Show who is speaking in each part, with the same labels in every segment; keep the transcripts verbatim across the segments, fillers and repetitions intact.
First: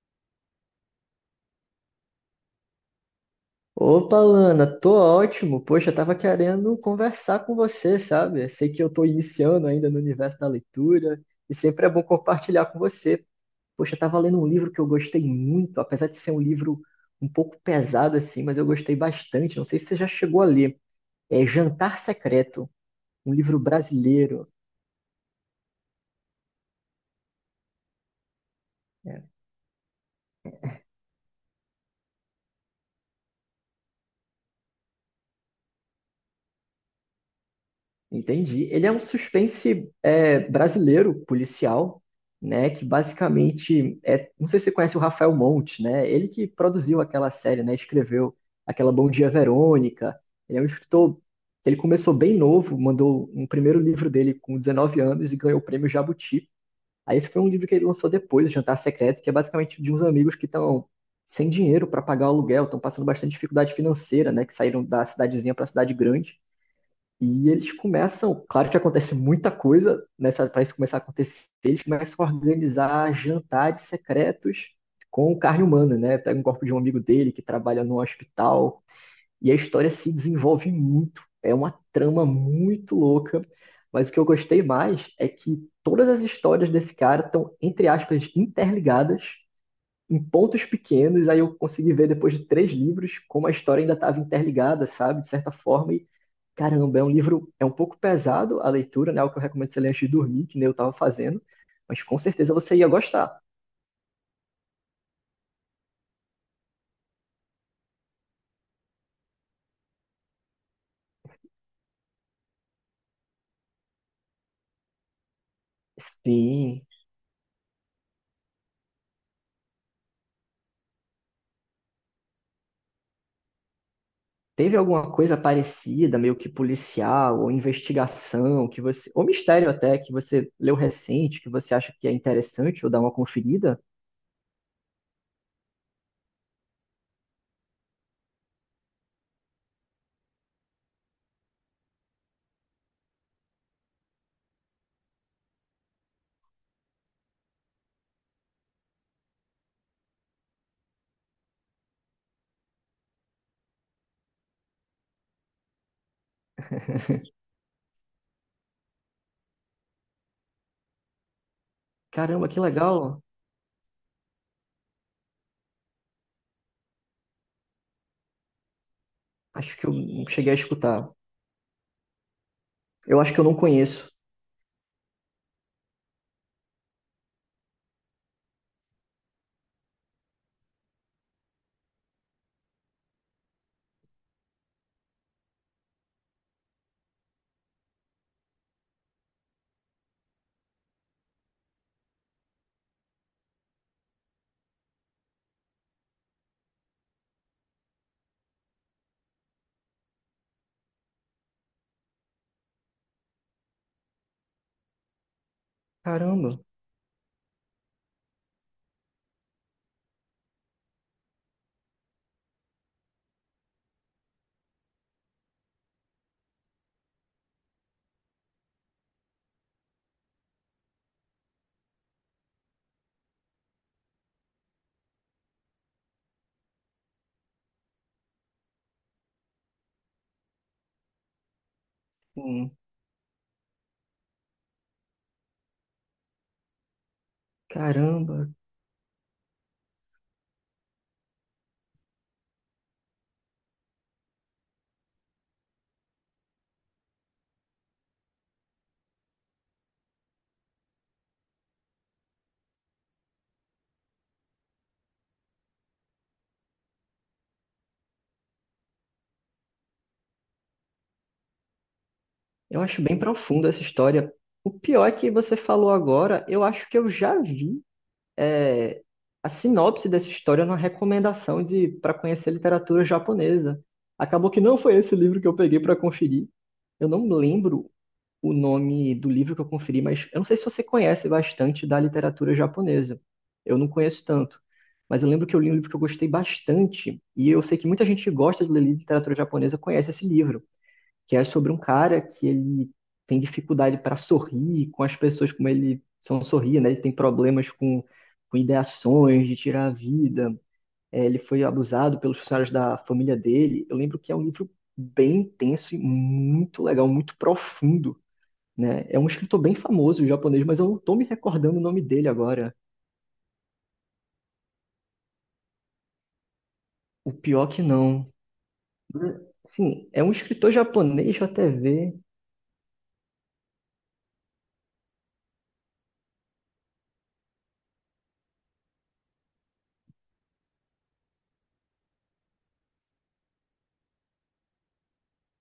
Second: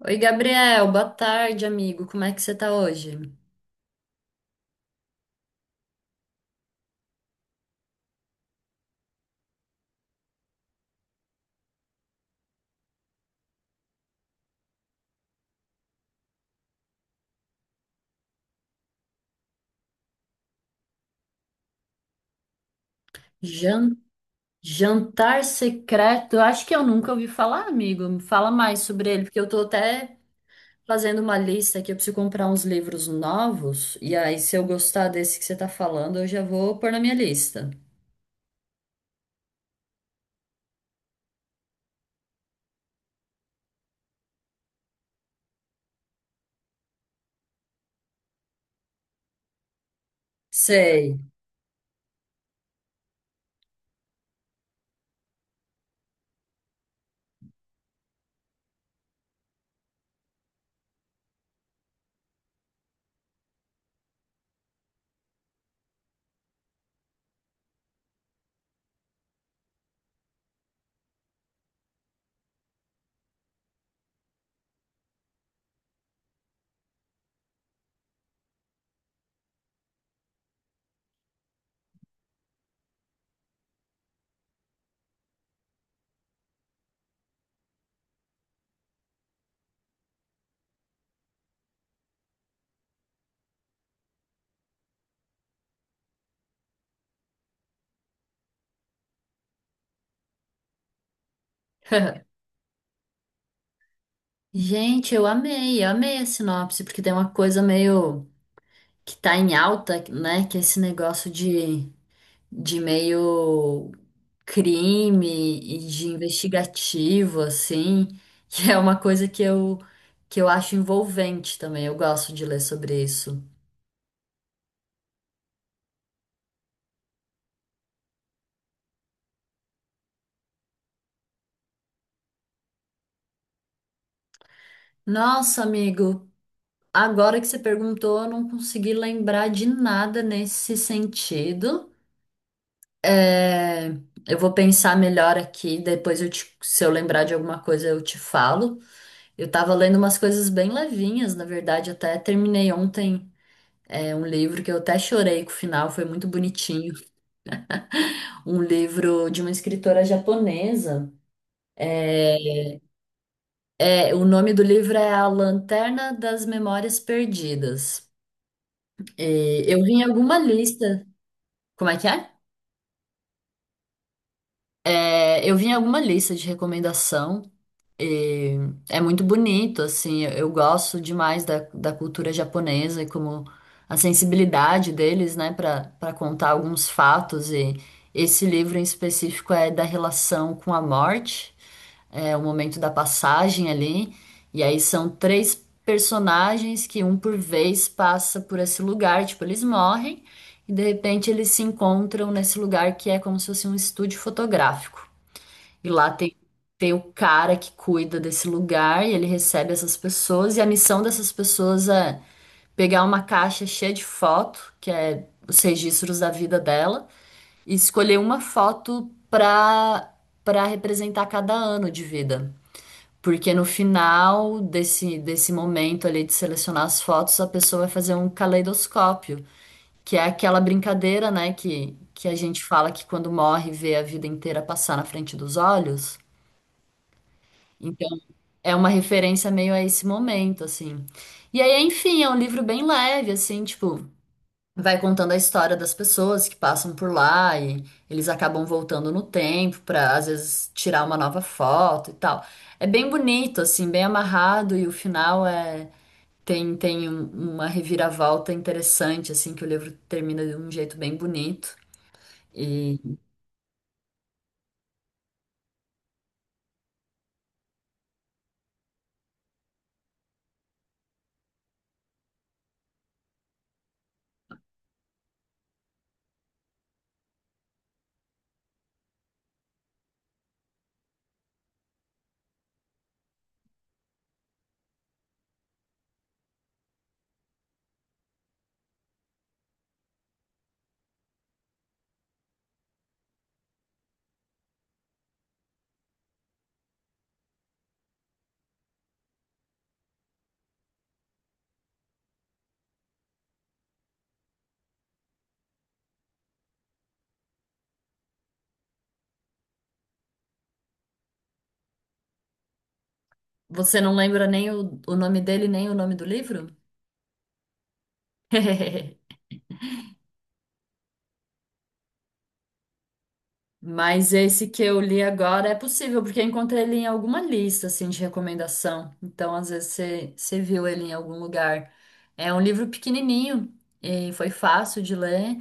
Speaker 1: Oi, Gabriel, boa tarde, amigo. Como é que você tá hoje?
Speaker 2: Opa, Lana, tô ótimo. Poxa, eu tava querendo conversar com você, sabe? Eu sei que eu tô iniciando ainda no universo da leitura e sempre é bom compartilhar com você. Poxa, eu tava lendo um livro que eu gostei muito, apesar de ser um livro um pouco pesado assim, mas eu gostei bastante. Não sei se você já chegou a ler. É Jantar Secreto, um livro
Speaker 1: Jan-
Speaker 2: brasileiro.
Speaker 1: Jantar secreto? Eu acho que eu nunca ouvi falar, amigo. Me fala mais sobre
Speaker 2: É,
Speaker 1: ele, porque eu tô até fazendo uma lista aqui. Eu preciso comprar uns livros novos. E aí, se eu gostar desse que você tá falando, eu já vou pôr na minha lista.
Speaker 2: entendi. Ele é um suspense é, brasileiro, policial, né? Que basicamente é. Não sei se você conhece o Rafael Monte, né? Ele que produziu aquela série, né? Escreveu aquela Bom Dia Verônica. Ele é um escritor
Speaker 1: Sei.
Speaker 2: que ele começou bem novo, mandou um primeiro livro dele com dezenove anos e ganhou o prêmio Jabuti. Aí esse foi um livro que ele lançou depois, O Jantar Secreto, que é basicamente de uns amigos que estão sem dinheiro para pagar o aluguel, estão passando bastante dificuldade financeira, né? Que saíram da cidadezinha para a cidade grande e eles começam, claro que acontece muita coisa nessa para isso começar a acontecer, eles começam a organizar jantares secretos com carne humana, né? Pega um corpo de um amigo dele que trabalha num hospital e a história se desenvolve muito. É uma trama muito louca, mas o que eu gostei mais é que todas as histórias desse cara estão, entre aspas, interligadas em pontos pequenos, aí eu consegui ver depois de três livros como a história ainda estava interligada, sabe? De certa forma, e caramba, é um livro, é um pouco pesado a leitura, né? O que eu recomendo você ler antes de dormir, que nem eu estava fazendo, mas com certeza você ia gostar.
Speaker 1: Gente, eu amei, eu amei a sinopse, porque tem uma coisa meio que tá em alta, né? Que é esse negócio de, de meio crime e de
Speaker 2: Sim.
Speaker 1: investigativo, assim, que é uma coisa que eu, que eu acho envolvente também. Eu gosto de ler sobre isso.
Speaker 2: Teve alguma coisa parecida, meio que policial, ou investigação, que você, ou mistério até, que você leu recente, que você acha que é interessante, ou dá uma conferida?
Speaker 1: Nossa, amigo, agora que você perguntou, eu não consegui lembrar de nada nesse sentido. É, eu vou pensar melhor aqui, depois eu te- se eu lembrar de alguma coisa eu te falo. Eu tava lendo umas coisas bem levinhas, na verdade, até terminei ontem, é, um livro que eu até chorei com o final, foi muito bonitinho. Um livro de uma escritora japonesa. É,
Speaker 2: Caramba, que legal!
Speaker 1: é, o nome do livro é A Lanterna das Memórias Perdidas. E
Speaker 2: Acho
Speaker 1: eu
Speaker 2: que
Speaker 1: vi
Speaker 2: eu
Speaker 1: em
Speaker 2: não
Speaker 1: alguma
Speaker 2: cheguei a
Speaker 1: lista.
Speaker 2: escutar.
Speaker 1: Como é que é?
Speaker 2: Eu acho que eu não conheço.
Speaker 1: É, eu vi em alguma lista de recomendação. E é muito bonito, assim. Eu, eu gosto demais da, da cultura japonesa e como a sensibilidade deles, né, para para contar alguns fatos. E esse livro em específico é da relação com a morte. É o momento da passagem ali. E aí são três personagens que um por vez passa por esse lugar, tipo, eles morrem e de repente eles se encontram nesse lugar que é como se fosse um estúdio fotográfico. E lá tem
Speaker 2: Caramba.
Speaker 1: tem o cara que cuida desse lugar e ele recebe essas pessoas e a missão dessas pessoas é pegar uma caixa cheia de foto, que é os registros da vida dela, e escolher uma foto para para representar cada ano de vida. Porque no final desse, desse momento ali de selecionar as fotos, a pessoa vai fazer um caleidoscópio, que é aquela brincadeira, né, que, que a gente
Speaker 2: Sim.
Speaker 1: fala que quando morre vê a vida inteira passar na frente dos olhos. Então,
Speaker 2: Caramba,
Speaker 1: é uma referência meio a esse momento, assim. E aí, enfim, é um livro bem leve, assim, tipo, vai contando a história das pessoas que passam por lá e eles acabam voltando no tempo para às vezes tirar uma nova foto e tal. É bem bonito assim, bem amarrado e o final é tem tem um- uma reviravolta interessante assim que o livro termina de um jeito bem bonito.
Speaker 2: eu
Speaker 1: E
Speaker 2: acho bem profunda essa história. O pior é que você falou agora, eu acho que eu já vi é, a sinopse dessa história numa recomendação de para conhecer literatura japonesa. Acabou que não foi esse livro que eu peguei para conferir. Eu não lembro o nome do livro que eu conferi, mas eu não sei se você conhece bastante da literatura japonesa. Eu não conheço tanto, mas eu lembro que eu li um livro que eu gostei bastante e eu sei que muita gente que gosta de ler literatura japonesa conhece esse livro, que é sobre um cara que ele tem dificuldade para sorrir com as pessoas, como ele são sorrir, né? Ele tem problemas com, com ideações de tirar a vida. É, ele foi abusado pelos funcionários da família dele. Eu lembro que é um livro bem intenso e muito legal, muito profundo, né? É um escritor bem famoso japonês, mas eu não tô me recordando o nome dele agora.
Speaker 1: você não lembra nem o, o nome dele nem o nome do livro?
Speaker 2: O pior que não. Sim, é um escritor japonês, deixa eu até ver.
Speaker 1: Mas esse que eu li agora é possível, porque eu encontrei ele em alguma lista, assim, de recomendação. Então, às vezes, você você viu ele em algum lugar. É um livro pequenininho e foi fácil de ler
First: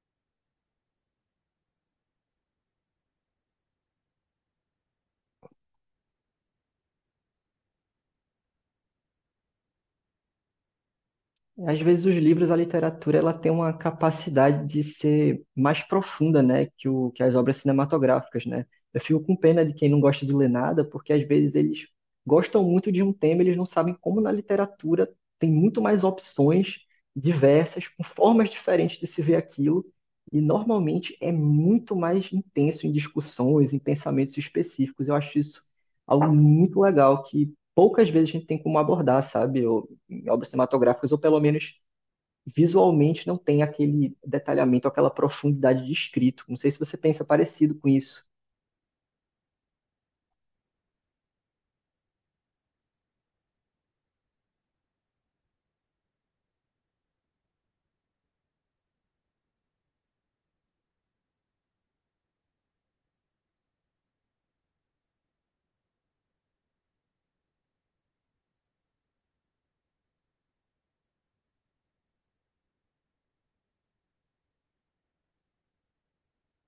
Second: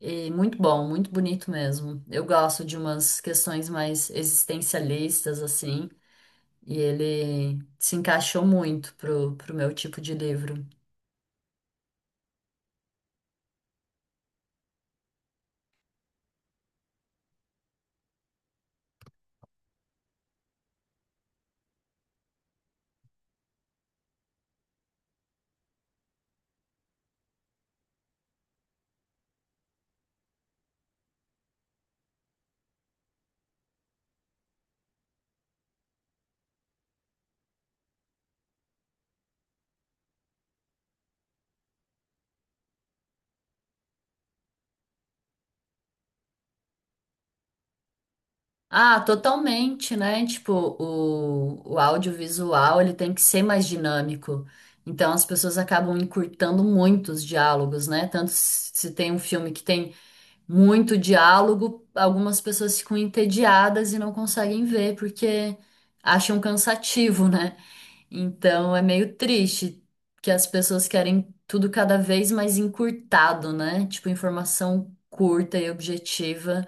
Speaker 1: e muito bom, muito bonito mesmo. Eu gosto de umas questões mais existencialistas, assim, e ele se encaixou muito pro, pro meu tipo de livro.
Speaker 2: Às vezes os livros, a literatura, ela tem uma capacidade de ser mais profunda, né, que o que as obras cinematográficas, né? Eu fico com pena de quem não gosta de ler nada, porque às vezes eles gostam muito de um tema, e eles não sabem como na literatura tem muito mais opções diversas, com formas diferentes de se ver aquilo, e normalmente é muito mais intenso em discussões, em pensamentos específicos. Eu acho isso algo muito legal que poucas vezes a gente tem como abordar, sabe? Em obras cinematográficas, ou pelo menos visualmente, não tem aquele detalhamento, aquela profundidade de escrito. Não sei se você pensa parecido com isso.
Speaker 1: Ah, totalmente, né? Tipo, o, o audiovisual ele tem que ser mais dinâmico. Então as pessoas acabam encurtando muito os diálogos, né? Tanto se se tem um filme que tem muito diálogo, algumas pessoas ficam entediadas e não conseguem ver porque acham cansativo, né? Então é meio triste que as pessoas querem tudo cada vez mais encurtado, né? Tipo, informação curta e objetiva.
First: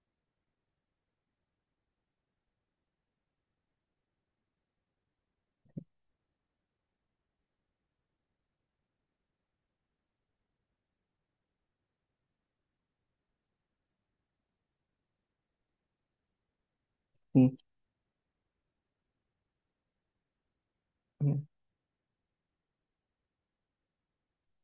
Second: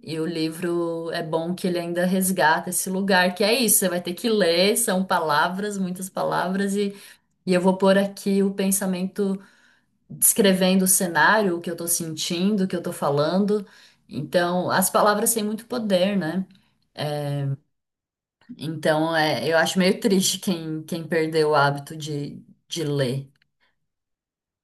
Speaker 1: E o livro é bom que ele ainda resgata esse lugar, que é isso, você vai ter que ler, são palavras, muitas palavras, e, e eu vou pôr aqui o pensamento descrevendo o cenário, o que eu tô sentindo, o que eu tô falando. Então, as palavras têm muito poder, né?
Speaker 2: Sim.
Speaker 1: Então, é, eu acho meio triste quem, quem perdeu o hábito de, de ler.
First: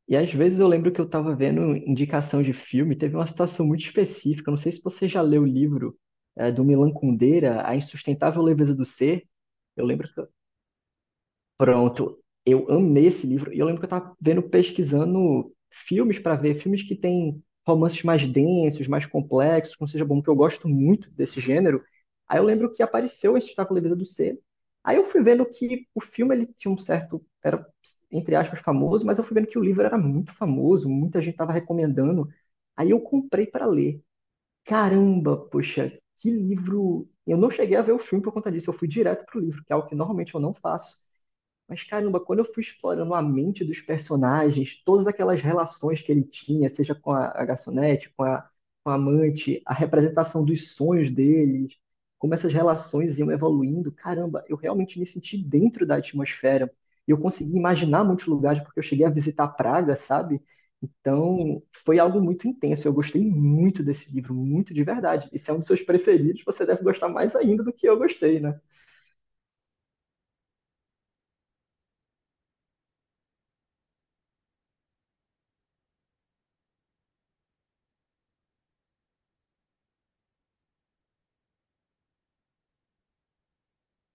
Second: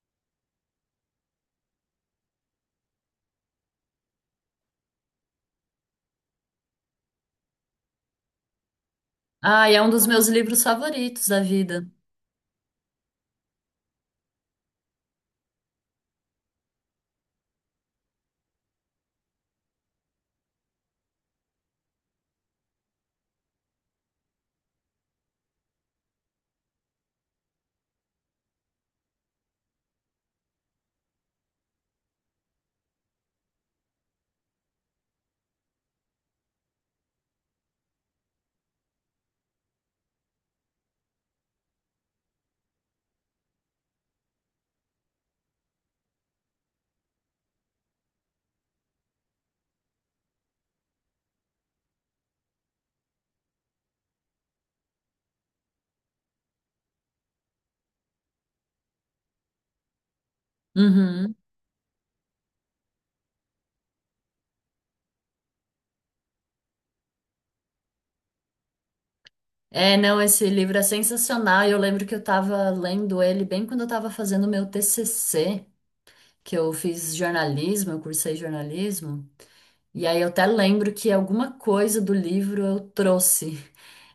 Speaker 2: E às vezes eu lembro que eu estava vendo indicação de filme, teve uma situação muito específica. Não sei se você já leu o livro eh, do Milan Kundera, A Insustentável Leveza do Ser.
Speaker 1: Ah, e é
Speaker 2: Eu
Speaker 1: um dos
Speaker 2: lembro que,
Speaker 1: meus livros favoritos da vida.
Speaker 2: pronto, eu amei esse livro. E eu lembro que eu tava vendo, pesquisando filmes para ver, filmes que têm romances mais densos, mais complexos, como seja bom, que eu gosto muito desse gênero. Aí eu lembro que apareceu esse Estava Leveza do Ser. Aí eu fui vendo que o filme ele tinha um certo, era entre aspas famoso, mas eu fui vendo que o livro era muito famoso, muita gente tava recomendando. Aí eu comprei para ler. Caramba, poxa, que livro! Eu não cheguei a ver o filme por conta disso, eu fui direto pro livro, que é algo que normalmente eu não faço. Mas caramba, quando eu fui explorando a mente dos personagens, todas aquelas relações que ele tinha, seja com a, a garçonete, com a, com a amante, a representação dos sonhos deles, como essas relações iam evoluindo, caramba, eu realmente me senti dentro da atmosfera. E eu consegui imaginar muitos lugares, porque eu cheguei a visitar Praga, sabe?
Speaker 1: Uhum.
Speaker 2: Então, foi algo muito intenso. Eu gostei muito desse livro, muito de verdade. E se é um dos seus preferidos, você deve gostar mais ainda do que eu gostei, né?
Speaker 1: É, não, esse livro é sensacional. Eu lembro que eu estava lendo ele bem quando eu estava fazendo o meu T C C, que eu fiz jornalismo, eu cursei jornalismo. E aí eu até lembro que alguma coisa do livro eu trouxe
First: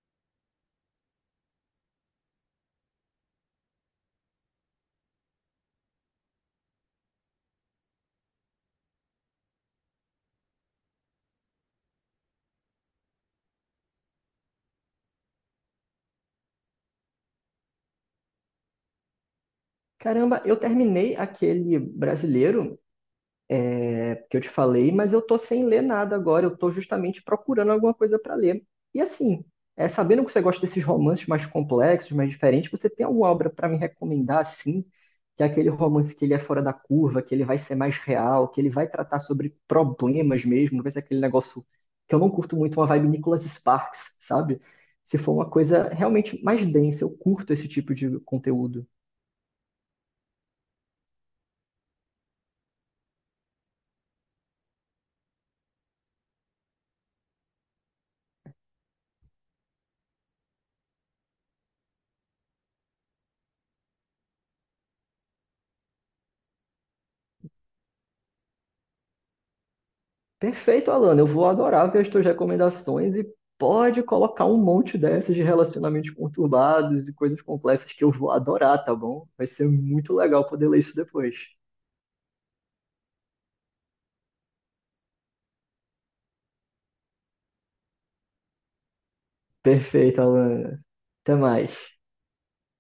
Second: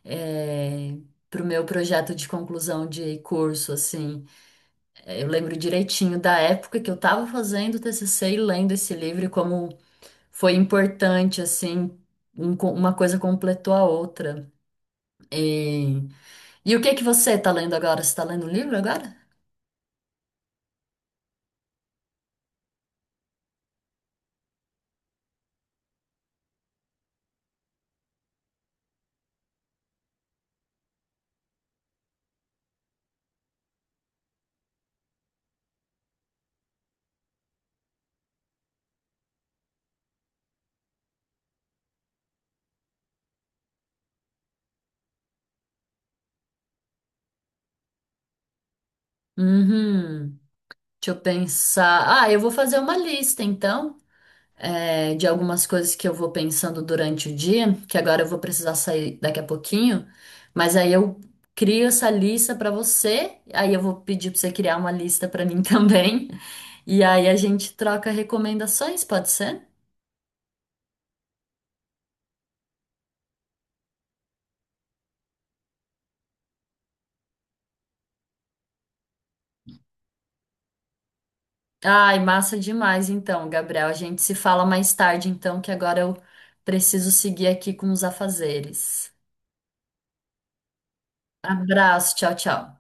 Speaker 1: é, pro meu projeto de conclusão de curso, assim. É, eu lembro direitinho da época que eu estava fazendo o T C C e lendo esse livro e como foi importante, assim, um co- uma coisa completou a outra. E, e o que que você está lendo agora? Você está lendo um livro agora?
Speaker 2: Caramba, eu terminei aquele brasileiro é, que eu te falei, mas eu tô sem ler nada agora, eu tô justamente procurando alguma coisa para ler. E assim, é, sabendo que você gosta desses romances mais complexos, mais diferentes, você tem alguma obra para me recomendar assim, que é aquele romance que ele é fora da curva, que ele vai ser mais real, que ele vai tratar sobre problemas mesmo, não vai ser aquele negócio que eu não curto muito, uma vibe Nicholas Sparks, sabe? Se for uma coisa realmente mais densa, eu curto esse tipo de conteúdo.
Speaker 1: Uhum. Deixa eu pensar. Ah, eu vou fazer uma lista, então, é, de algumas coisas que eu vou pensando durante o dia, que agora eu vou precisar sair daqui a pouquinho, mas aí eu crio essa lista para você, aí eu vou pedir para você criar uma lista para mim também, e aí a gente troca recomendações, pode ser?
Speaker 2: Perfeito, Alana. Eu vou adorar ver as tuas recomendações e pode colocar um monte dessas de relacionamentos conturbados e coisas complexas que eu vou adorar, tá bom? Vai ser muito legal poder ler isso depois.
Speaker 1: Ai, massa demais então, Gabriel. A gente se fala mais tarde então, que agora eu preciso seguir aqui com os afazeres.
Speaker 2: Perfeito, Alana. Até mais.
Speaker 1: Abraço, tchau, tchau.